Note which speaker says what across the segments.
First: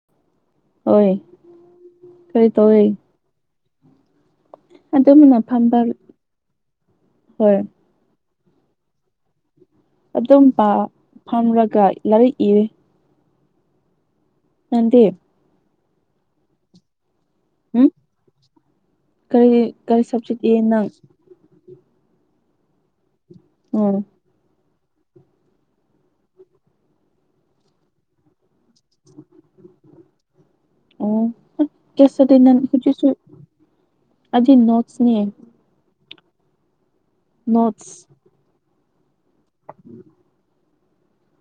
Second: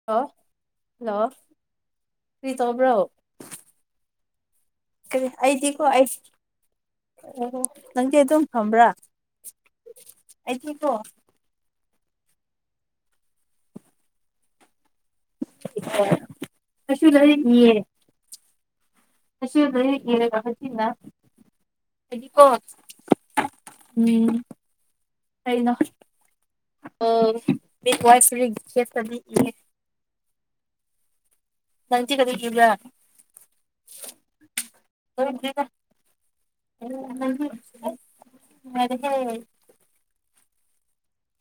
Speaker 1: [unintelligible] Hello
Speaker 2: ꯍꯣꯏ
Speaker 1: ꯀꯔꯤ ꯇꯣꯕ꯭ꯔꯣ ꯀꯔꯤ
Speaker 2: ꯑꯗꯨꯝꯅ ꯐꯝꯕ
Speaker 1: ꯑꯩꯗꯤꯀꯣ ꯑꯩ
Speaker 2: ꯍꯣꯏ
Speaker 1: ꯑꯣ ꯅꯪꯗꯤ ꯑꯗꯨꯝ ꯐꯝꯕ꯭ꯔꯥ
Speaker 2: ꯑꯗꯨꯝ‌ ꯄꯥ
Speaker 1: ꯑꯩꯗꯤꯀꯣ
Speaker 2: ꯐꯝꯔꯒ ꯂꯥꯏꯔꯤꯛ ꯏꯔꯦ ꯅꯪꯗꯤ
Speaker 1: [unintelligible] ꯑꯩꯁꯨ ꯂꯥꯏꯔꯤꯛ ꯏꯌꯦ
Speaker 2: ꯎꯝ ꯀꯔꯤ
Speaker 1: ꯑꯩꯁꯨ ꯂꯥꯏꯔꯤꯛ
Speaker 2: ꯀꯔꯤ
Speaker 1: ꯏꯔꯒ
Speaker 2: ꯁꯕꯖꯦꯛ ꯏꯌꯦ ꯅꯪ
Speaker 1: [unintelligible] ꯑꯩꯗꯤꯀꯣ ꯎꯝ [unintelligible] ꯏꯌꯦ
Speaker 2: ꯑꯣ
Speaker 1: ꯅꯪꯗꯤ ꯀꯔꯤ ꯏꯕ꯭ꯔꯥ
Speaker 2: [unintelligible] ꯑꯩꯗꯤ ꯅꫭꯠꯁꯅꯦ
Speaker 1: ꯂꯣꯏꯗ꯭ꯔꯤꯗ [unintelligible]
Speaker 2: ꯅꫭꯠꯁ
Speaker 1: [unintelligible]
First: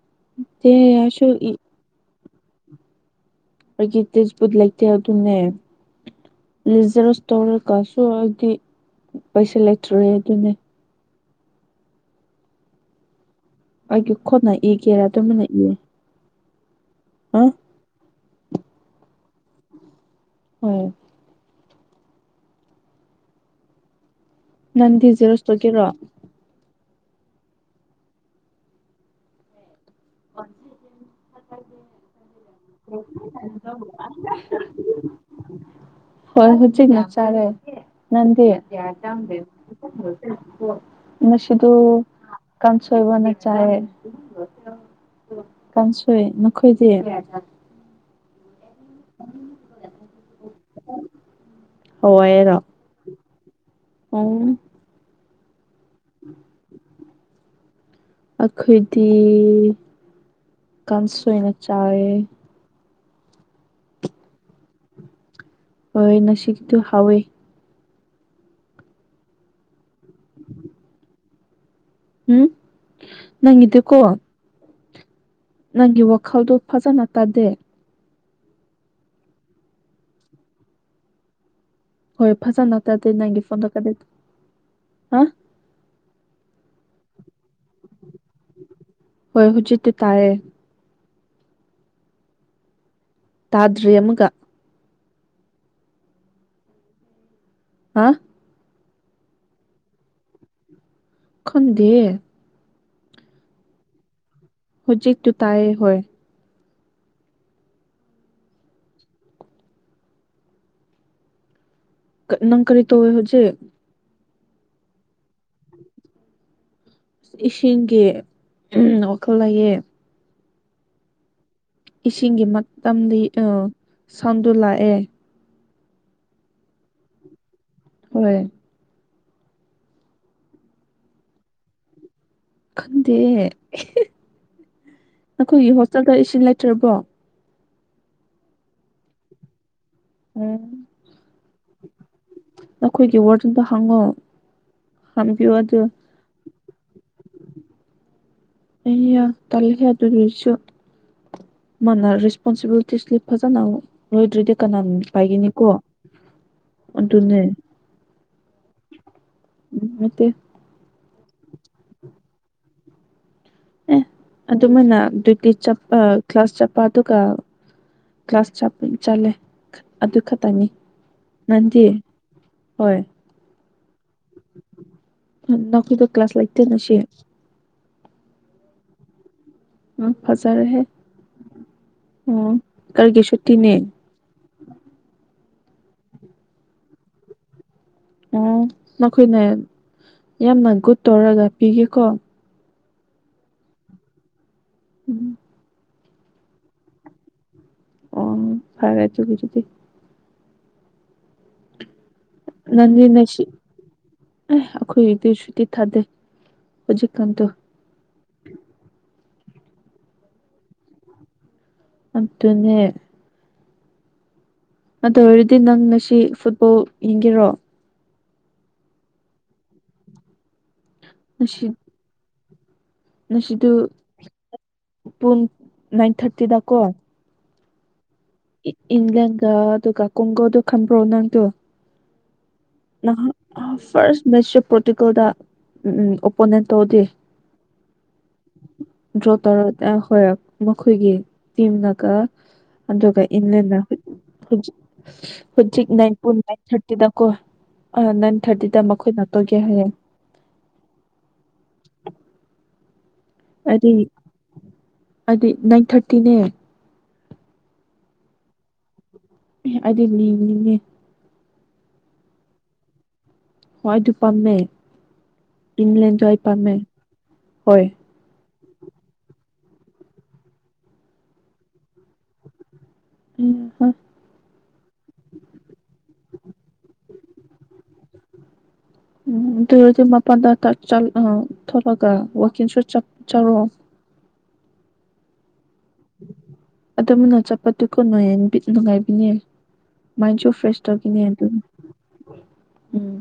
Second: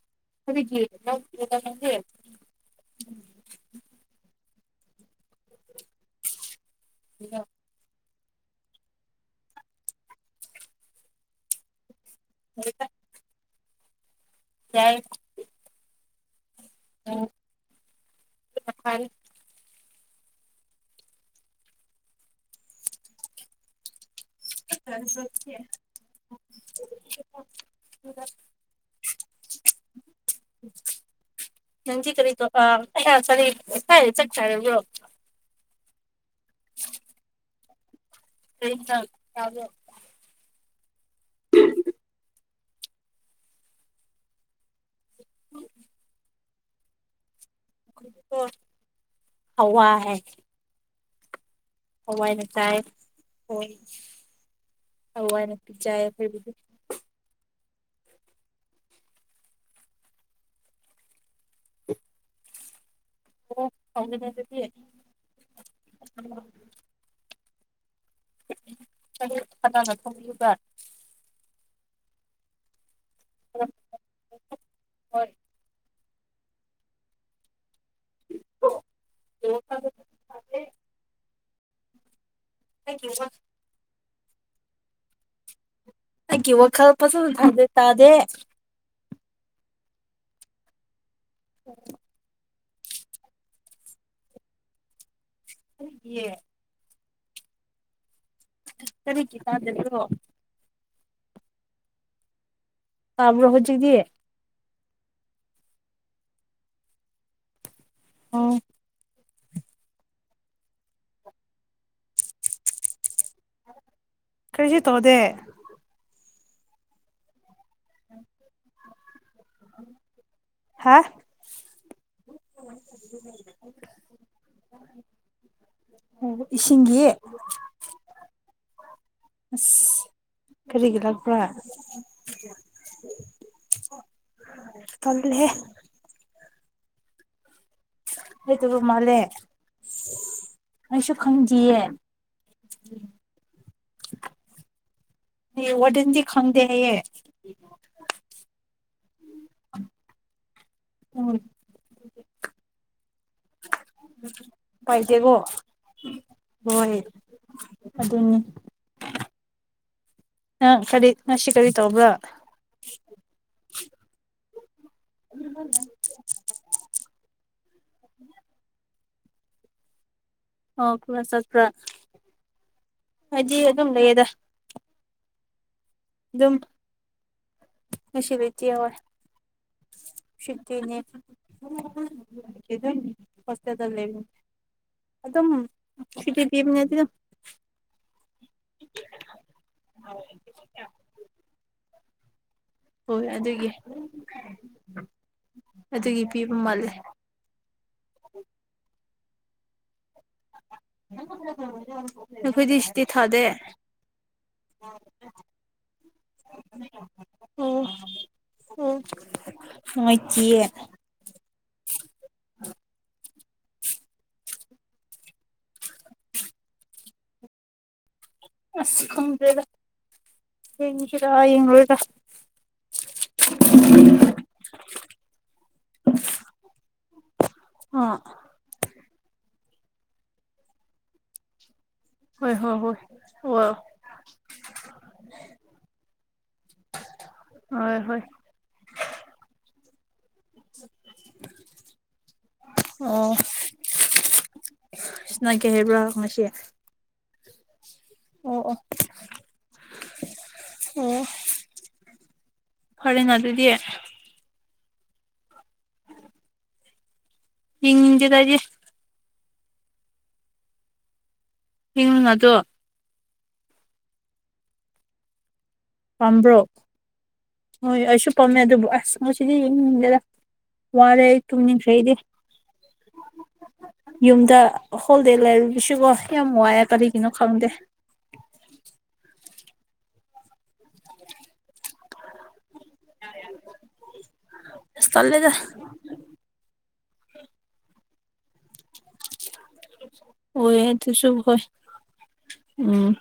Speaker 2: ꯇꯦ ꯑꯩꯁꯨ ꯏ
Speaker 1: [unintelligible]
Speaker 2: ꯑꯩꯒꯤ ꯇꯦꯛꯁꯕꯨꯛ ꯂꯩꯇꯦ ꯑꯗꯨꯅꯦ [unintelligible] [unintelligible] ꯀꯥꯁꯨ ꯍꯥꯏꯗꯤ ꯄꯩꯁꯥ ꯂꯩꯇ꯭ꯔꯦ ꯑꯗꯨꯅꯦ
Speaker 1: [unintelligible]
Speaker 2: ꯑꯩꯒꯤ ꯈꯨꯠꯅ ꯏꯒꯦꯔꯥ ꯇꯨꯃꯤꯟꯅ ꯏꯌꯦ
Speaker 1: [unintelligible]
Speaker 2: ꯑ ꯍꫭꯏ ꯅꯟꯗꯤ ꯖꯦꯔꯣꯁ ꯇꯒꯤꯔꯣ
Speaker 1: [unintelligible] ꯅꯪꯗꯤ ꯀꯔꯤ ꯇꯧ ꯑꯥ [unintelligible] ꯉꯁꯥꯏꯅ ꯆꯛ ꯆꯥꯔꯕ꯭ꯔꯣ
Speaker 2: ꯍꯣꯏ ꯍꯨꯖꯤꯛꯅ ꯆꯥꯔꯦ ꯅꯟꯗꯤ [unintelligible] ꯉꯁꯤꯗꯨ ꯀꯥꯡꯁꯣꯏ ꯑꯣꯢꯅ ꯆꯥꯏꯌꯦ ꯀꯥꯡꯁꯣꯏ ꯅꯈꯣꯏꯗꯤ
Speaker 1: ꯈꯣꯏꯗꯤꯀꯣ ꯍꯋꯥꯏ ꯍꯋꯥꯏꯅ
Speaker 2: ꯍꯋꯥꯏꯔꯣ
Speaker 1: ꯆꯥꯏꯌꯦ ꯍꯣꯏ
Speaker 2: ꯎꯝ
Speaker 1: ꯍꯋꯥꯏꯅꯄꯤ ꯆꯥꯏ ꯑꯈꯣꯏꯒꯤꯗꯤ [unintelligible]
Speaker 2: ꯑꯈꯣꯏꯗꯤ ꯀꯥꯡꯁꯣꯏꯅ ꯆꯥꯌꯦ
Speaker 1: ꯑꯣ ꯍꯥꯥꯎꯅꯦꯗ ꯗꯨꯗꯤ
Speaker 2: ꯍꯣꯏ ꯅꯁꯤꯒꯤꯗꯨ ꯍꯥꯎꯋꯦ
Speaker 1: ꯑꯌꯨꯛ ꯀꯅꯥꯅ ꯊꯣꯡꯕꯤꯕ
Speaker 2: ꯍꯝ ꯅꯪꯒꯤꯗꯨꯀꯣ
Speaker 1: ꯍꯣꯢ
Speaker 2: ꯅꯪꯒꯤ ꯋꯥꯈꯜꯗꯣ ꯐꯖꯅ ꯇꯥꯗꯦ
Speaker 1: [unintelligible]
Speaker 2: ꯍꯣꯏ ꯐꯖꯅ ꯇꯥꯗꯦ ꯅꯪꯒꯤ ꯐꯣꯟꯗꯣ ꯀꯔꯤ ꯍꯥ
Speaker 1: ꯑꯩꯒꯤ ꯋꯥꯈꯜ ꯐꯖꯅ ꯊꯥꯗꯦ ꯇꯥꯗꯦ
Speaker 2: ꯍꯣꯏ ꯍꯨꯖꯤꯠꯇꯤ ꯇꯥꯌꯦ
Speaker 1: [unintelligible]
Speaker 2: ꯇꯥꯗ꯭ꯔꯤ ꯑꯃꯨꯛꯀ
Speaker 1: ꯑꯣ ꯌꯦ
Speaker 2: ꯍꯥꯥ
Speaker 1: ꯀꯔꯤꯒꯤ ꯇꯥꯗꯕ꯭ꯔꯣ
Speaker 2: ꯈꯟꯗꯦꯌꯦ
Speaker 1: ꯇꯥꯕ꯭ꯔꯣ ꯍꯨꯖꯤꯛꯗꯤ
Speaker 2: ꯍꯨꯖꯤꯛꯇꯨ ꯇꯥꯌꯦ ꯍꯣꯏ
Speaker 1: ꯑꯣ
Speaker 2: ꯀ ꯅꯪ ꯀꯔꯤ ꯇꯧꯋꯦ ꯍꯨꯖꯤꯛ
Speaker 1: ꯀ꯭ꯔꯤꯁꯨ ꯇꯧꯗꯦ
Speaker 2: ꯏꯁꯤꯡꯒꯤ ꯋꯥꯈꯜ ꯂꯩꯌꯦ
Speaker 1: ꯍꯥ
Speaker 2: ꯏꯁꯤꯡꯒꯤ ꯃꯇꯝꯗꯤ ꯑꯣ ꯁꯥꯎꯟꯗꯨ ꯂꯥꯑꯦ
Speaker 1: ꯑꯣ ꯏꯁꯤꯡꯒꯤ
Speaker 2: ꯍꯣꯏ
Speaker 1: ꯑꯁ ꯀꯔꯤꯒꯤ ꯂꯥꯛꯕ꯭ꯔꯥ
Speaker 2: ꯈꯪꯗꯦꯌꯦ
Speaker 1: ꯇꯜꯂꯦꯍꯦ
Speaker 2: ꯅꯈꯣꯏꯒꯤ ꯍꯣꯁꯇꯦꯜꯗ ꯏꯁꯤꯡ ꯂꯩꯇ꯭ꯔꯕꯣ
Speaker 1: ꯂꯩꯇꯕ ꯃꯥꯂꯦ
Speaker 2: ꯎꯝ ꯅꯈꯣꯏꯒꯤ ꯋꯥꯔꯗꯦꯟꯗ ꯍꯪꯉꯣ ꯍꯪꯕꯤꯌꯣ
Speaker 1: ꯑꯦ
Speaker 2: ꯑꯗꯨ
Speaker 1: ꯋꯥꯔꯗꯦꯟꯗꯤ ꯈꯪꯗꯦ ꯍꯥꯢꯌꯦ
Speaker 2: ꯑꯩꯌ ꯇꯜꯂꯤꯍꯦ ꯑꯗꯨꯗꯤ ꯑꯩꯁꯨ
Speaker 1: ꯑꯣꯢ
Speaker 2: ꯃꯥꯅ ꯔꯦꯁꯄꯣꯟꯁꯤꯕꯤꯂꯤꯇꯤꯁꯂꯤ ꯐꯖꯅ ꯂꯣꯏꯗ꯭꯭ꯔꯗꯤ ꯀꯅꯥꯅ
Speaker 1: ꯄꯥꯏꯗꯦꯀꯣ
Speaker 2: ꯄꯥꯏꯒꯅꯤꯀꯣ
Speaker 1: ꯍꯣꯏ
Speaker 2: ꯑꯗꯨꯅꯦ
Speaker 1: ꯑꯗꯨꯅꯤ
Speaker 2: ꯅꯠꯇꯦ
Speaker 1: ꯑꯪ ꯀꯔꯤ ꯉꯁꯤ ꯀꯔꯤ ꯇꯧꯕ꯭ꯔꯥ
Speaker 2: ꯑꯦ ꯑꯗꯨꯃꯥꯏꯅ ꯗꯨꯗꯤ ꯆꯞꯄ ꯀ꯭ꯂꯥꯁ ꯆꯞꯄ ꯑꯗꯨꯒ ꯀ꯭ꯂꯥꯁ ꯆꯥꯄ ꯆꯠꯂꯦ ꯑꯗꯨ ꯈꯛꯇꯪꯅꯤ
Speaker 1: ꯑꯣ ꯀ꯭ꯂꯥꯁ ꯆꯠꯄ꯭ꯔꯥ
Speaker 2: ꯅꯟꯗꯤ ꯍꯣꯏ
Speaker 1: ꯑꯩꯗꯤ ꯑꯗꯨꯝ ꯂꯩꯌꯦꯗ
Speaker 2: ꯅꯈꯣꯏꯗꯨ ꯀ꯭ꯂꯥꯁ
Speaker 1: ꯑꯗꯨꯝ
Speaker 2: ꯂꯩꯇꯦ ꯉꯁꯤ
Speaker 1: ꯉꯁꯤ ꯂꯩꯇꯦꯑꯣꯢ
Speaker 2: ꯎꯝ ꯐꯖꯔꯦꯍꯦ
Speaker 1: ꯁꯨꯇꯤꯅꯤ
Speaker 2: ꯑꯣ ꯀꯔꯤꯒꯤ
Speaker 1: [unintelligible]
Speaker 2: ꯁꯨꯇꯤꯅꯦ
Speaker 1: ꯍꯣꯁꯇꯦꯜꯗ ꯂꯩꯕꯅꯤ ꯑꯗꯨꯝ ꯁꯤꯒꯤꯗꯤꯝꯅꯗꯤꯅꯣ
Speaker 2: ꯑꯣ ꯃꯈꯣꯏꯅ ꯌꯥꯝꯅ ꯒꯨꯗ ꯇꯧꯔꯒ ꯄꯤꯒꯦꯀꯣ
Speaker 1: ꯍꯣꯏ ꯑꯗꯨꯒꯤ
Speaker 2: ꯎꯝ
Speaker 1: ꯑꯗꯨꯒꯤ ꯄꯤꯕ ꯃꯥꯜꯂꯦ
Speaker 2: ꯑꯣ ꯐꯔꯦ ꯑꯗꯨꯒꯤ ꯗꯨꯗꯤ
Speaker 1: ꯅꯈꯣꯏꯗꯤ ꯁꯤꯇꯤ
Speaker 2: ꯅꯪꯗꯤ ꯅꯁꯤ
Speaker 1: ꯊꯥꯗꯦ
Speaker 2: ꯑꯦ ꯑꯩꯈꯣꯏꯒꯤꯗꯤ ꯁꯨꯇꯤ ꯊꯥꯗꯦ ꯍꯧꯖꯤꯛꯀꯥꯟꯗꯨ
Speaker 1: ꯎꯝ [unintelligible]
Speaker 2: ꯑꯗꯨꯅꯦ ꯑꯗꯨ ꯑꯣꯏꯔꯗꯤ ꯅꯪ ꯉꯁꯤ ꯐꯨꯠꯕꯣꯜ ꯌꯦꯡꯒꯦꯔꯣ
Speaker 1: ꯑ ꯈꯦꯗ꯭ꯦꯔꯗꯦꯗ [unintelligible]
Speaker 2: ꯉꯁꯤ
Speaker 1: ꯌꯦꯡꯔꯣꯏꯗ
Speaker 2: ꯉꯁꯤꯗꯨ ꯄꯨꯡ ꯅꯥꯏꯟ ꯊꯥꯔꯇꯤꯗꯀꯣ
Speaker 1: ꯑꯥ
Speaker 2: ꯏꯪꯂꯪꯂꯦꯟꯒ ꯑꯗꯨꯒ ꯀꯨꯡꯒꯣꯗꯨ ꯈꯟꯕ꯭ꯔꯣ ꯅꯪꯗꯨꯣ
Speaker 1: ꯍꯣꯏ ꯍꯣꯏ ꯍꯣꯏ
Speaker 2: ꯅꯍꯥꯛ
Speaker 1: ꯑꯣ
Speaker 2: ꯐꯥꯔꯁ ꯃꯦꯠꯁꯦ ꯄꯣꯔꯇꯨꯒꯜꯗ ꯎ ꯑꯣꯄꯣꯅꯦꯟ ꯇꯧꯗꯦ
Speaker 1: ꯍꯣꯏ ꯍꯣꯏ
Speaker 2: ꯗ꯭ꯔꯣ ꯇꯧꯔ [unintelligible] ꯍꯣꯏ ꯃꯈꯣꯏꯒꯤ ꯇꯤꯝꯅꯒ ꯑꯗꯨꯒ
Speaker 1: ꯑꯣ
Speaker 2: ꯏꯪꯂꯦꯟꯅ
Speaker 1: ꯁꯥꯟꯅꯒꯦ
Speaker 2: ꯍꯧꯖꯤꯛ
Speaker 1: ꯍꯥꯏꯕ꯭ꯔꯥ
Speaker 2: ꯅꯥꯏꯟꯄꯨ
Speaker 1: ꯉꯁꯤ
Speaker 2: ꯅꯥꯏꯟ ꯊꯥꯔꯇꯤꯗꯀꯣ ꯑ ꯅꯥꯏꯟ
Speaker 1: ꯑꯣ ꯑꯣ
Speaker 2: ꯊꯥꯔꯇꯤꯗ ꯃꯈꯣꯏꯅꯥꯛ ꯇꯧꯒꯦ ꯍꯥꯏꯌꯦ
Speaker 1: ꯑꯣ ꯐꯔꯦꯅ ꯑꯗꯨ
Speaker 2: ꯑꯗꯨꯗꯤ ꯑꯗꯨꯗꯤ ꯅꯥꯏꯟ ꯊꯥꯔꯇꯤꯅꯦ
Speaker 1: ꯌꯦꯡꯅꯤꯡꯗꯦꯗ ꯑꯩꯗꯤ
Speaker 2: ꯑꯩꯗꯤ ꯌꯦꯡꯅꯤꯡꯉꯦ
Speaker 1: ꯍꯤꯡ ꯑꯗꯣ
Speaker 2: ꯍꯣꯏ ꯑꯗꯨ ꯄꯥꯝꯃꯦ ꯏꯪꯂꯂꯦꯟꯁꯨ ꯑꯩ ꯄꯥꯝꯃꯦ ꯍꯣꯏ
Speaker 1: ꯄꯝꯃꯦ ꯑꯗꯨꯕꯨ ꯑꯁ ꯉꯁꯤꯗꯤ ꯌꯦꯡꯅꯤꯡꯗꯦꯗ ꯋꯥꯔꯦ ꯑꯩ ꯇꯨꯡꯅꯤꯡꯈ꯭ꯔ ꯑꯩꯗꯤ
Speaker 2: ꯎꯝ ꯎꯝ
Speaker 1: ꯌꯨꯝꯗ ꯍꯣꯜꯗꯦ ꯂꯩꯔꯨꯁꯤꯕꯣ ꯌꯥꯝ ꯋꯥꯏꯑꯦ ꯀꯔꯤꯒꯤꯅꯣ ꯈꯪꯗꯦ
Speaker 2: ꯎꯝ ꯑꯗꯨꯔꯗꯤ ꯃꯄꯥꯟꯗ ꯆꯠꯂꯒ ꯊꯣꯛꯂꯛꯒ ꯋꯥꯛꯀꯤꯡꯁꯨ ꯆꯠ ꯆꯔꯣ
Speaker 1: ꯇꯂꯦꯗ
Speaker 2: ꯑꯗꯨ ꯃꯅ ꯆꯠꯄꯗꯨ ꯀꯨ ꯅꯨꯌꯦ ꯅꯨꯡꯉꯥꯏꯕꯤꯅꯦ ꯃꯥꯏꯟꯁꯨ
Speaker 1: ꯍꯣꯏ
Speaker 2: ꯐ꯭ꯔꯦꯁ ꯇꯧꯗꯨꯏꯅꯦ
Speaker 1: ꯑꯗꯨꯁꯨ
Speaker 2: ꯑꯗꯨꯝ
Speaker 1: ꯍꯣꯏ ꯎꯝ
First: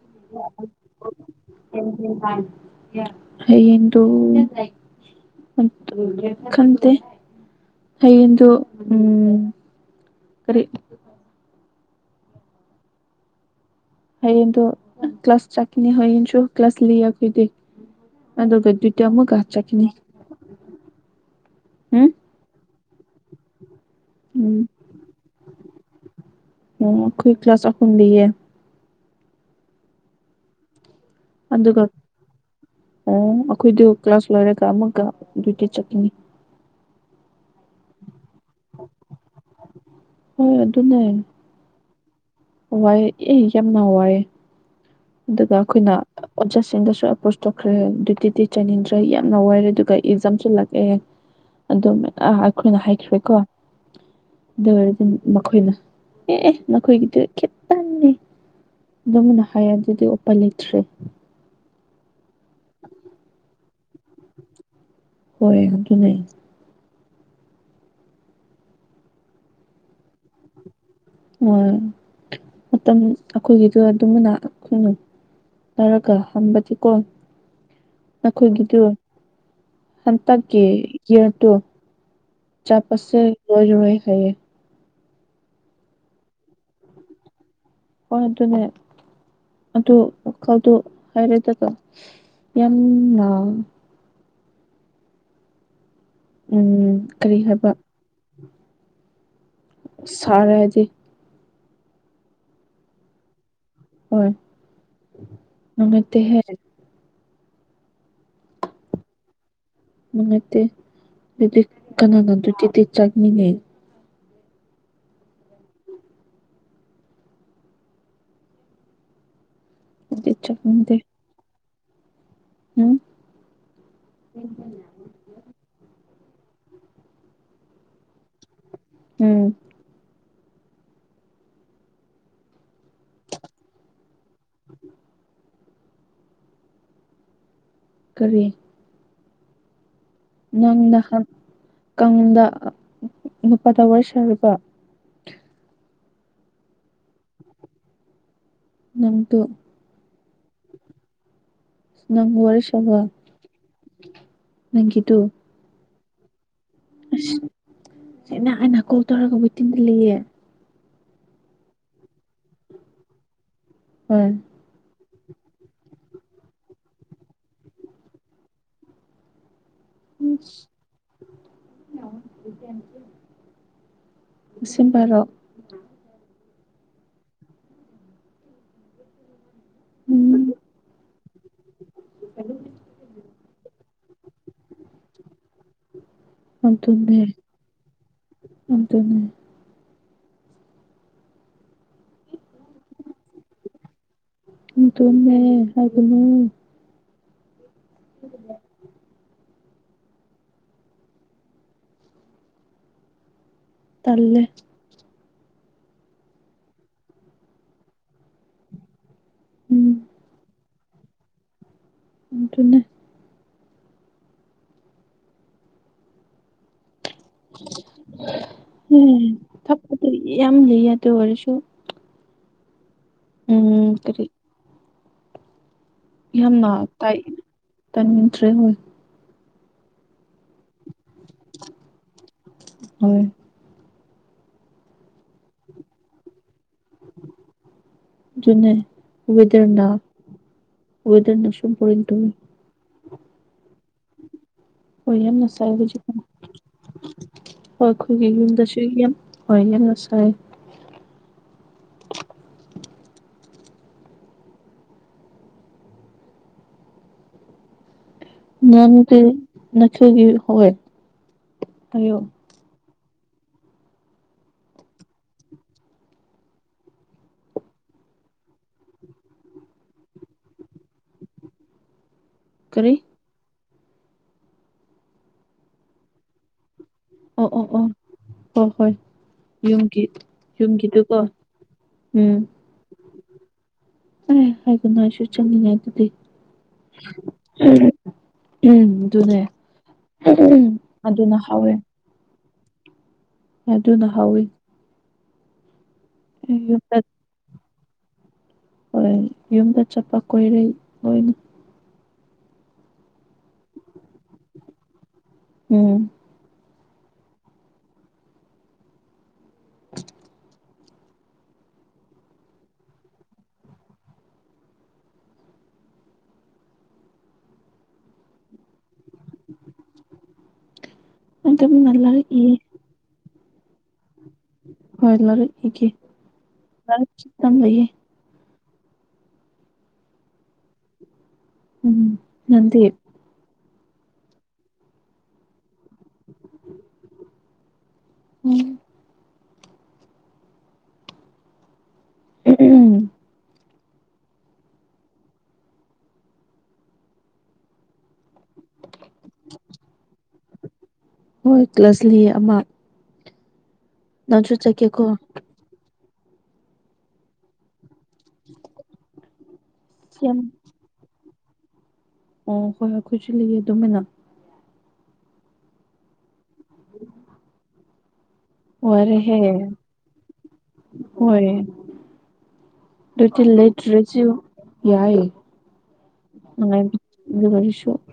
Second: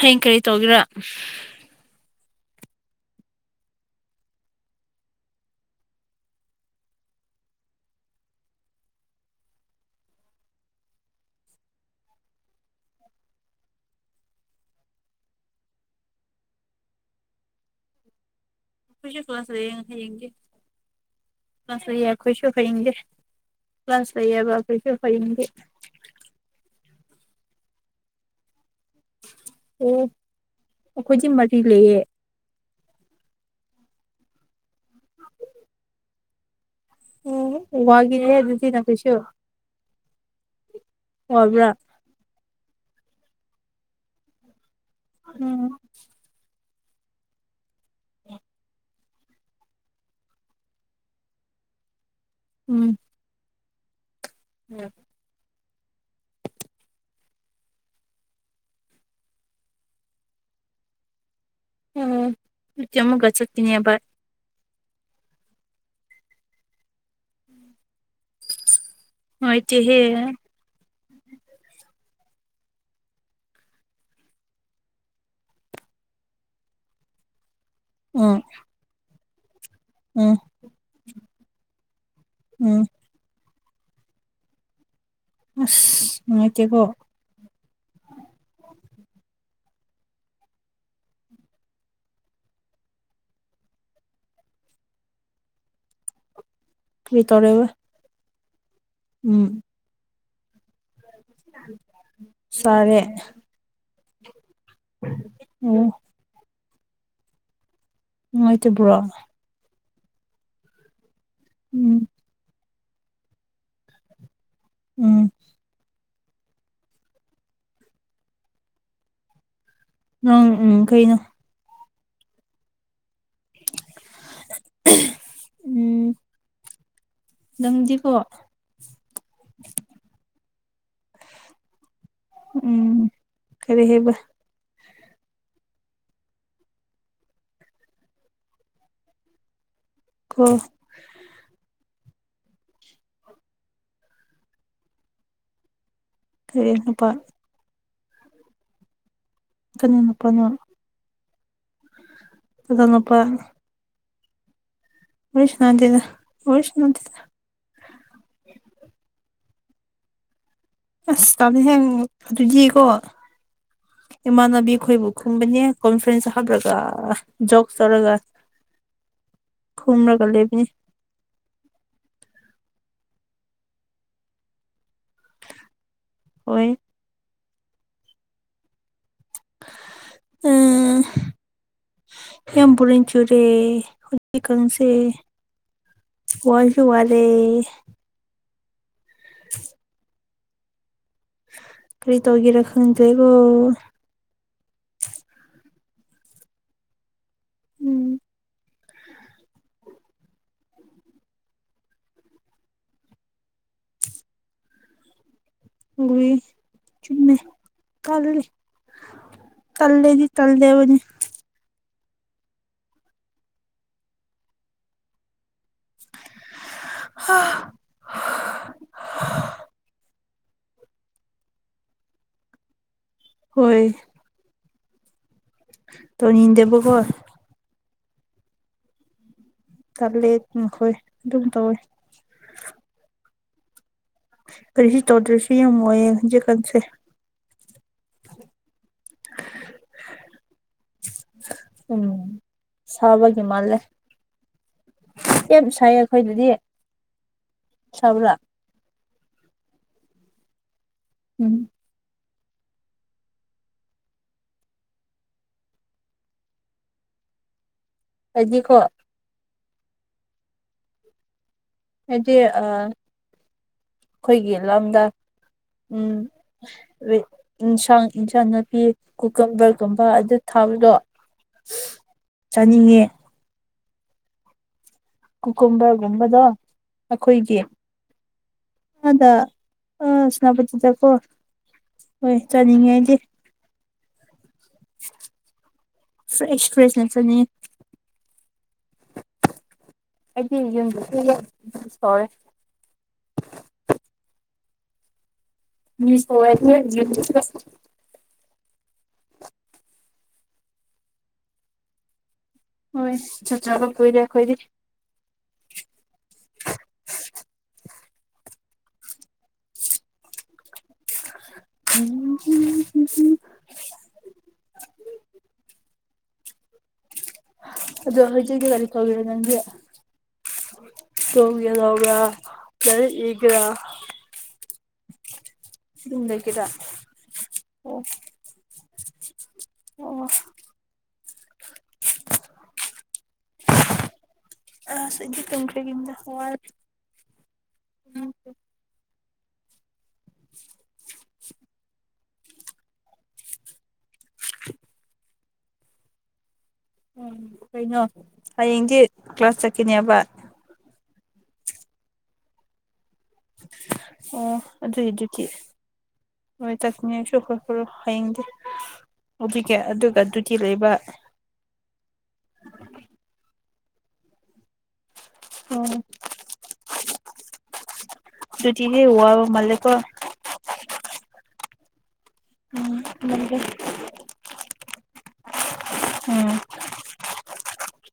Speaker 1: ꯍꯌꯦꯡ ꯀꯔꯤ ꯇꯧꯒꯔꯥ
Speaker 2: ꯍꯌꯦꯡꯗꯣ ꯈꯪꯗꯦ ꯍꯌꯦꯡꯗꯨ ꯎꯝ ꯀꯔꯤ? ꯍꯌꯦꯡꯗꯨ ꯀ꯭ꯂꯥꯁ ꯆꯠꯀꯅꯤ ꯍꯌꯦꯡꯁꯨ ꯀ꯭ꯂꯥꯁ ꯂꯩ ꯑꯩꯈꯣꯏꯗꯤ ꯑꯗꯨꯒ ꯗ꯭ꯌꯨꯇꯤ
Speaker 1: ꯑꯩꯈꯣꯏꯁꯨ
Speaker 2: ꯑꯃꯨꯛꯀ
Speaker 1: ꯀ꯭ꯂꯥꯁ ꯂꯩꯌꯦ
Speaker 2: ꯆꯠꯀꯅꯤ
Speaker 1: ꯍꯌꯦꯡꯗꯤ ꯀ꯭ꯂꯥꯁ ꯂꯩꯌꯦ
Speaker 2: ꯎꯝ
Speaker 1: ꯑꯩꯈꯣꯏꯁꯨ ꯍꯌꯦꯡꯗꯤ꯫ ꯀ꯭ꯂꯥꯁ ꯂꯩꯌꯦꯕ ꯑꯩꯩꯈꯣꯏꯁꯨ ꯍꯌꯦꯡꯗꯤ꯫
Speaker 2: ꯑꯣ ꯑꯩꯈꯣꯏ ꯀ꯭ꯂꯥꯁ ꯑꯄꯨꯟꯗꯤꯌꯦ꯫
Speaker 1: ꯑꯣ ꯑꯩꯈꯣꯏꯗꯤ ꯃꯔꯤ
Speaker 2: ꯑꯗꯨꯒ
Speaker 1: ꯂꯩꯌꯦ꯫
Speaker 2: ꯑꯣ ꯑꯩꯈꯣꯏꯗꯨ ꯀ꯭ꯂꯥꯁ ꯂꯣꯏꯔꯒ ꯑꯃꯨꯛꯀ ꯑꯗꯨꯏꯇ ꯆꯠꯀꯅꯤ꯫
Speaker 1: ꯎꯝ ꯋꯥꯒꯤꯅꯦ ꯑꯗꯨꯗꯤꯅ ꯀꯩꯁꯨ꯫
Speaker 2: ꯍꯣꯏ ꯑꯗꯨ ꯅꯦ ꯫
Speaker 1: ꯋꯕ꯭ꯔꯥ?
Speaker 2: ꯋꯥꯏ ꯑꯦ ꯌꯥꯝꯅ ꯋꯥꯏꯑꯦ ꯑꯗꯨꯒ
Speaker 1: ꯎꯝ
Speaker 2: ꯑꯩꯈꯣꯏꯅ ꯑꯣꯖꯥꯁꯤꯡꯗꯁꯨ ꯑꯦꯄꯔ꯭ꯣꯁ ꯊꯣꯛꯈ꯭ꯔꯦ ꯗꯤꯎꯇꯤꯗꯤ ꯆꯅꯤꯡꯗ꯭ꯔꯦ꯫ ꯌꯥꯝꯅ ꯋꯥꯏꯔꯦ ꯑꯗꯨꯒ ꯑꯦꯛꯖꯥꯝꯁꯨꯂꯥꯛꯑꯦ ꯑꯗꯨ ꯑꯩꯈꯣꯏꯅ
Speaker 1: ꯎꯝ
Speaker 2: ꯍꯥꯏꯈ꯭ꯔꯦꯀꯣ꯫ ꯑꯗꯨ ꯑꯣꯏꯔꯗꯤ ꯃꯈꯣꯏꯅ ꯑꯦ ꯅꯈꯣꯏꯒꯤꯗꯤ꯫ ꯈꯤꯇꯅꯤ ꯅꯪꯅ ꯍꯥꯏꯗꯨꯗꯤ ꯎꯄꯤꯢ ꯂꯩꯇ꯭ꯔꯦ꯫
Speaker 1: ꯑꯣ ꯆꯃꯒꯁꯛꯇꯅꯤꯕꯕꯥ [unintelligible]
Speaker 2: ꯍꯣꯏ ꯑꯗꯨꯅꯦ꯫
Speaker 1: ꯅꯨꯡꯉꯥꯢꯇꯦꯍꯦ꯫
Speaker 2: ꯍꯣꯏ ꯃꯇꯝ ꯑꯩꯈꯣꯏꯒꯤꯗꯨ ꯑꯗꯨꯝꯕꯅ ꯑꯩꯈꯣꯢꯅ꯫ ꯇꯥꯔꯒ ꯍꯟꯕꯗꯤꯀꯣ
Speaker 1: ꯎꯝ
Speaker 2: ꯅꯈꯣꯏꯒꯤꯗꯨ
Speaker 1: ꯎꯝ
Speaker 2: ꯍꯟꯇꯛ꯫ ꯀ ꯏꯔ ꯇꯣ
Speaker 1: ꯎꯝ
Speaker 2: ꯆꯥꯄꯁꯦ ꯑꯣꯢꯔꯔꯣꯢ ꯍꯥꯏꯌꯦ꯫
Speaker 1: ꯑꯁ ꯅꯨꯡꯉꯥꯏꯇꯦꯀꯣ꯫
Speaker 2: ꯍꯣ ꯑꯗꯨꯅꯦ꯫ ꯑꯗꯨ ꯋꯥꯈꯜꯗꯣ ꯍꯥꯏꯔꯦꯗꯒ ꯌꯥꯝꯅ꯫ ꯎꯝ ꯀꯔꯤ ꯍꯥꯏꯕ?
Speaker 1: ꯎꯝ꯫
Speaker 2: ꯁꯥꯔꯦꯗꯤ꯫
Speaker 1: ꯁꯤꯔꯦ꯫
Speaker 2: ꯍꯣꯏ
Speaker 1: ꯑꯣ
Speaker 2: ꯅꯨꯡꯉꯥꯢꯇꯦꯍꯦ꯫
Speaker 1: ꯅꯨꯡꯉꯥꯢꯇꯕ꯭ꯔꯣ?
Speaker 2: ꯅꯨꯡꯉꯥꯏꯇꯦ ꯑꯗꯨꯗꯤ
Speaker 1: ꯎꯝ
Speaker 2: ꯀꯅꯥ ꯉꯝꯗ꯭ꯔꯒꯗꯤ ꯆꯥꯛꯃꯤꯟꯅꯩ?
Speaker 1: ꯎꯝ꯫
Speaker 2: ꯑꯗꯨꯗꯤ
Speaker 1: ꯅꯪ ꯎꯝ
Speaker 2: ꯆꯠꯅꯤꯡꯗꯦ
Speaker 1: ꯀꯩꯅꯣ?
Speaker 2: ꯎꯝ꯫
Speaker 1: ꯎꯝ ꯅꯪꯗꯤꯀꯣ꯫
Speaker 2: ꯎꯝ꯫
Speaker 1: ꯎꯝ ꯀꯔꯤ ꯍꯥꯢꯕ?
Speaker 2: ꯀꯔꯤ?
Speaker 1: ꯀꯣ
Speaker 2: ꯅꯪ ꯅꯍꯥꯟ ꯀꯥꯡꯗ ꯅꯨꯨꯄꯥꯒ ꯋꯥꯔꯤ ꯁꯥꯔꯨꯕ꯭ꯔꯣ?
Speaker 1: ꯍꯦ ꯅꯨꯄꯥ꯫
Speaker 2: ꯅꯪꯗꯨꯣ꯫
Speaker 1: ꯀꯅꯥꯢ ꯅꯨꯄꯥꯅꯣ ꯀꯅꯥ ꯅꯨꯄꯥ?
Speaker 2: ꯅꯪꯒꯤꯗꯣ꯫
Speaker 1: ꯋꯥꯔꯤ ꯁꯥꯅꯗꯦꯗ꯫
Speaker 2: ꯑꯁ ꯁꯤ ꯑꯩꯅ ꯀꯣꯜ ꯇꯧꯔꯒ ꯋꯦꯇꯤꯡ ꯂꯩꯌꯦ꯫
Speaker 1: ꯑꯁ ꯇꯥꯅꯤ ꯍꯦꯡ ꯑꯗꯨꯗꯤꯀꯣ
Speaker 2: ꯍꯣꯏ
Speaker 1: ꯏꯃꯥꯟꯅꯕꯤ ꯑꯩꯈꯣꯏꯕꯨ ꯈꯨꯝꯕꯅꯦ ꯀꯣꯟꯐꯔꯦꯟꯁ ꯍꯥꯕꯂꯒ ꯖꯣꯛꯁ ꯆꯠꯂꯒ ꯈꯨꯃꯔꯒ ꯂꯩꯕꯅꯦ
Speaker 2: ꯁꯤꯝꯚꯔꯣ
Speaker 1: ꯍꯣꯏ
Speaker 2: ꯎꯝ
Speaker 1: ꯑ ꯌꯥꯝꯕꯣꯔꯤꯡ ꯆꯨꯔꯦ ꯍꯧꯖꯤꯛꯀꯥꯟꯁꯦ ꯋꯥꯁꯨ
Speaker 2: ꯑꯗꯨꯅꯦ
Speaker 1: ꯋꯥꯔꯦ
Speaker 2: ꯑꯗꯨꯅꯦ
Speaker 1: [inaudible] [unintelligible] ꯀꯔꯤ ꯇꯧꯔꯤꯒꯦꯔ ꯈꯪꯗ꯭ꯔꯦꯕꯣ
Speaker 2: ꯇꯨꯝꯃꯦ ꯍꯥꯏꯒꯅꯣ
Speaker 1: ꯎꯝ
Speaker 2: ꯎ [unintelligible] ꯇꯜꯂꯦ
Speaker 1: ꯍꯣꯏ ꯆꯨꯃꯦ ꯀꯂꯂꯤ
Speaker 2: ꯎꯝ
Speaker 1: ꯇꯜꯂꯦꯗꯤ ꯇꯜꯂꯦꯕꯅꯤ
Speaker 2: ꯎꯇꯅ [unintelligible]
Speaker 1: ꯍꯥ
Speaker 2: ꯊꯛꯄꯗꯤ ꯌꯥꯝ ꯂꯩꯌꯦ ꯑꯗꯨ ꯑꯣꯏꯔꯁꯨ ꯎꯝ ꯀꯔꯤ
Speaker 1: ꯇꯧꯅꯤꯡꯗꯦꯕ ꯀꯣ
Speaker 2: ꯇꯟꯅꯤꯡꯗꯊ꯭ꯔꯦ ꯍꯣꯏ
Speaker 1: ꯇꯂꯦ ꯃꯈꯣꯏ ꯑꯗꯨꯝ ꯇꯧꯋꯦ
Speaker 2: ꯍꯣꯏ
Speaker 1: ꯀꯔꯤꯁꯨ ꯇꯧꯗ꯭ꯔꯁꯨ ꯌꯥꯝ ꯋꯥꯌꯦ ꯍꯧꯪꯖꯤꯛꯀꯥꯟꯁꯦ
Speaker 2: ꯎꯋꯗ ꯅ ꯎꯋꯗ ꯅ ꯁꯄꯣꯔ
Speaker 1: ꯎꯝ
Speaker 2: ꯇ [unintelligible] [unintelligible]
Speaker 1: ꯁꯥꯕꯒꯤ ꯃꯜ ꯂꯦ
Speaker 2: ꯍꯣꯏ ꯌꯥꯝꯅꯁꯥꯏ ꯍꯧꯖꯤ ꯍꯣꯏ
Speaker 1: ꯑꯩꯈꯣꯏꯗꯗꯤ
Speaker 2: ꯑꯩꯈꯣꯏꯒꯤ
Speaker 1: ꯁꯥꯕ꯭ꯔꯥ
Speaker 2: ꯌꯨꯝꯗꯁꯨ ꯌꯥꯝ [unintelligible] ꯍꯣꯏ ꯌꯥꯝꯅ ꯁꯥꯏ
Speaker 1: ꯎꯝ ꯑꯩꯗꯤꯀꯣ
Speaker 2: ꯅꯗꯤ ꯅꯈꯩꯒꯤ ꯍꯣꯏ [unintelligible] ꯍꯥꯏꯌꯣ
Speaker 1: ꯍꯥꯏꯗꯤ ꯑꯃꯥ ꯑꯩꯈꯣꯏꯒꯤ ꯂꯝꯗ ꯎꯝ ꯏꯟꯁꯥꯡ ꯏꯟꯁꯥꯡ ꯅꯥꯄꯤ ꯀꯨꯀꯝꯕꯔ ꯒꯨꯝꯕ ꯑꯗꯨ ꯊꯥꯕꯗꯣ ꯆꯥꯅꯤꯡꯉꯦ
Speaker 2: ꯀꯔꯤ
Speaker 1: ꯀꯨꯀꯨꯃꯕꯔ ꯒꯨꯝꯕꯗꯣ
Speaker 2: ꯑꯣ
Speaker 1: ꯑꯩꯈꯣꯏꯒꯤ
Speaker 2: ꯑꯣ ꯑꯣ ꯍꯣꯏ ꯍꯣꯏ
Speaker 1: ꯑꯥꯗ
Speaker 2: ꯌꯨꯝꯒꯤ
Speaker 1: ꯑ ꯁꯦꯅꯥꯄꯇꯤꯗꯀꯣ
Speaker 2: ꯌꯨꯝꯒꯤꯗꯨꯀꯣ ꯎꯝ
Speaker 1: ꯌꯦꯡꯉꯥꯏꯗꯦ [inaudible] [unintelligible]
Speaker 2: ꯑꯦ ꯍꯥꯏꯒꯅꯥꯁꯨꯁꯨ ꯆꯅꯤꯡꯉ ꯑꯗꯨꯗꯤ
Speaker 1: ꯐ꯭ꯔꯦꯁ ꯐ꯭ꯔꯦꯁꯅ ꯆꯥꯅꯤꯡꯉꯦ
Speaker 2: [unintelligible] ꯎꯝ ꯑꯗꯨꯅꯦ
Speaker 1: ꯑꯩꯗꯤ ꯌꯦꯡꯗ꯭ꯔꯁꯨ ꯌꯥꯔꯦ
Speaker 2: ꯑꯗꯨꯅ ꯍꯥꯎꯋꯦ
Speaker 1: ꯇꯧꯔꯦ [unintelligible]
Speaker 2: ꯑꯗꯨꯅ ꯍꯥꯎꯋꯤ
Speaker 1: ꯃꯤ ꯁꯣ
Speaker 2: ꯑꯩ ꯌꯨꯝꯗ
Speaker 1: [unintelligible]
Speaker 2: ꯍꯣꯏ ꯌꯨꯝꯗ ꯆꯠꯄ ꯀꯣꯏꯔꯩ ꯂꯣꯏꯅ
Speaker 1: ꯍꯣꯏ ꯆꯠꯆꯕ ꯀꯨꯏꯔꯦ ꯑꯩꯈꯣꯏꯗꯤ
Speaker 2: ꯎꯝ [inaudible]
Speaker 1: ꯎꯝ [unintelligible] ꯑꯗꯣ ꯍꯧꯖꯤꯛꯇꯤ ꯀꯔꯤꯇꯧꯒꯤꯔꯥ ꯅꯪꯗꯤ
Speaker 2: ꯑꯗꯨꯝꯅ ꯂꯥꯏꯔꯤꯛ ꯏꯌꯦ
Speaker 1: [unintelligible] ꯂꯥꯏꯔꯤꯛ ꯏꯒꯦꯔꯥ
Speaker 2: ꯍꯣꯏ ꯂꯔꯤꯛ ꯏꯒꯦ
Speaker 1: ꯑꯗꯨꯝ ꯂꯩꯒꯦꯔꯥ
Speaker 2: ꯂꯔꯤꯛ ꯈꯤꯇꯪ ꯂꯩꯌ°
Speaker 1: ꯑꯣ ꯑꯣ
Speaker 2: ꯎꯝ ꯅꯪꯗꯤ
Speaker 1: ꯑꯁ ꯑꯩꯗꯤ ꯇꯨꯝꯈꯔꯒꯦꯗ ꯋꯥꯔꯦ ꯎꯝ
Speaker 2: ꯎꯟ
Speaker 1: [inaudible]
Speaker 2: ꯎꯃꯨꯛ ꯎꯝ [inaudible]
Speaker 1: ꯎꯝ ꯀꯩꯅꯣ ꯍꯌꯦꯡꯗꯤ ꯀ꯭ꯂꯥꯁ ꯆꯠꯀꯅꯤꯍꯥꯏꯕ
Speaker 2: ꯍꯣꯏ ꯀ꯭ꯂꯁ ꯂꯩꯌꯦ ꯑꯃꯥ ꯅꯪꯁꯨ
Speaker 1: ꯑꯣ
Speaker 2: ꯆꯠꯀꯦꯀꯣ
Speaker 1: ꯑꯗꯨꯏ ꯗꯨꯇꯤ ꯍꯣꯏ ꯆꯠꯀꯅꯤ ꯑꯩꯁꯨ ꯍꯔ ꯍꯔꯣ ꯍꯌꯦꯡꯗꯤ ꯑꯥꯗꯨꯒꯤ ꯑꯗꯨꯒ
Speaker 2: ꯌꯥꯝ
Speaker 1: ꯑꯗꯨꯗꯤ ꯂꯩꯕ
Speaker 2: ꯑꯣ ꯑꯩꯈꯣꯏ ꯑꯩꯈꯣꯏꯁꯨ ꯂꯤ [unintelligible] ꯇꯨꯃꯤꯟꯅ
Speaker 1: ꯑꯣ ꯗꯨꯇꯤꯗꯤ
Speaker 2: ꯋꯥꯔꯦꯚꯦ
Speaker 1: ꯋꯥꯕ ꯃꯥꯜꯂꯦꯀꯣ
Speaker 2: ꯍꯣꯌꯦ
Speaker 1: ꯎꯝ
Speaker 2: ꯑꯗꯨꯗꯤ ꯂꯩꯇꯔꯖꯨ ꯌꯥꯏ
Speaker 1: ꯎꯝ
Speaker 2: ꯅꯨꯪꯅꯥꯏ ꯕꯤꯠ ꯑꯩꯁꯨ [unintelligible]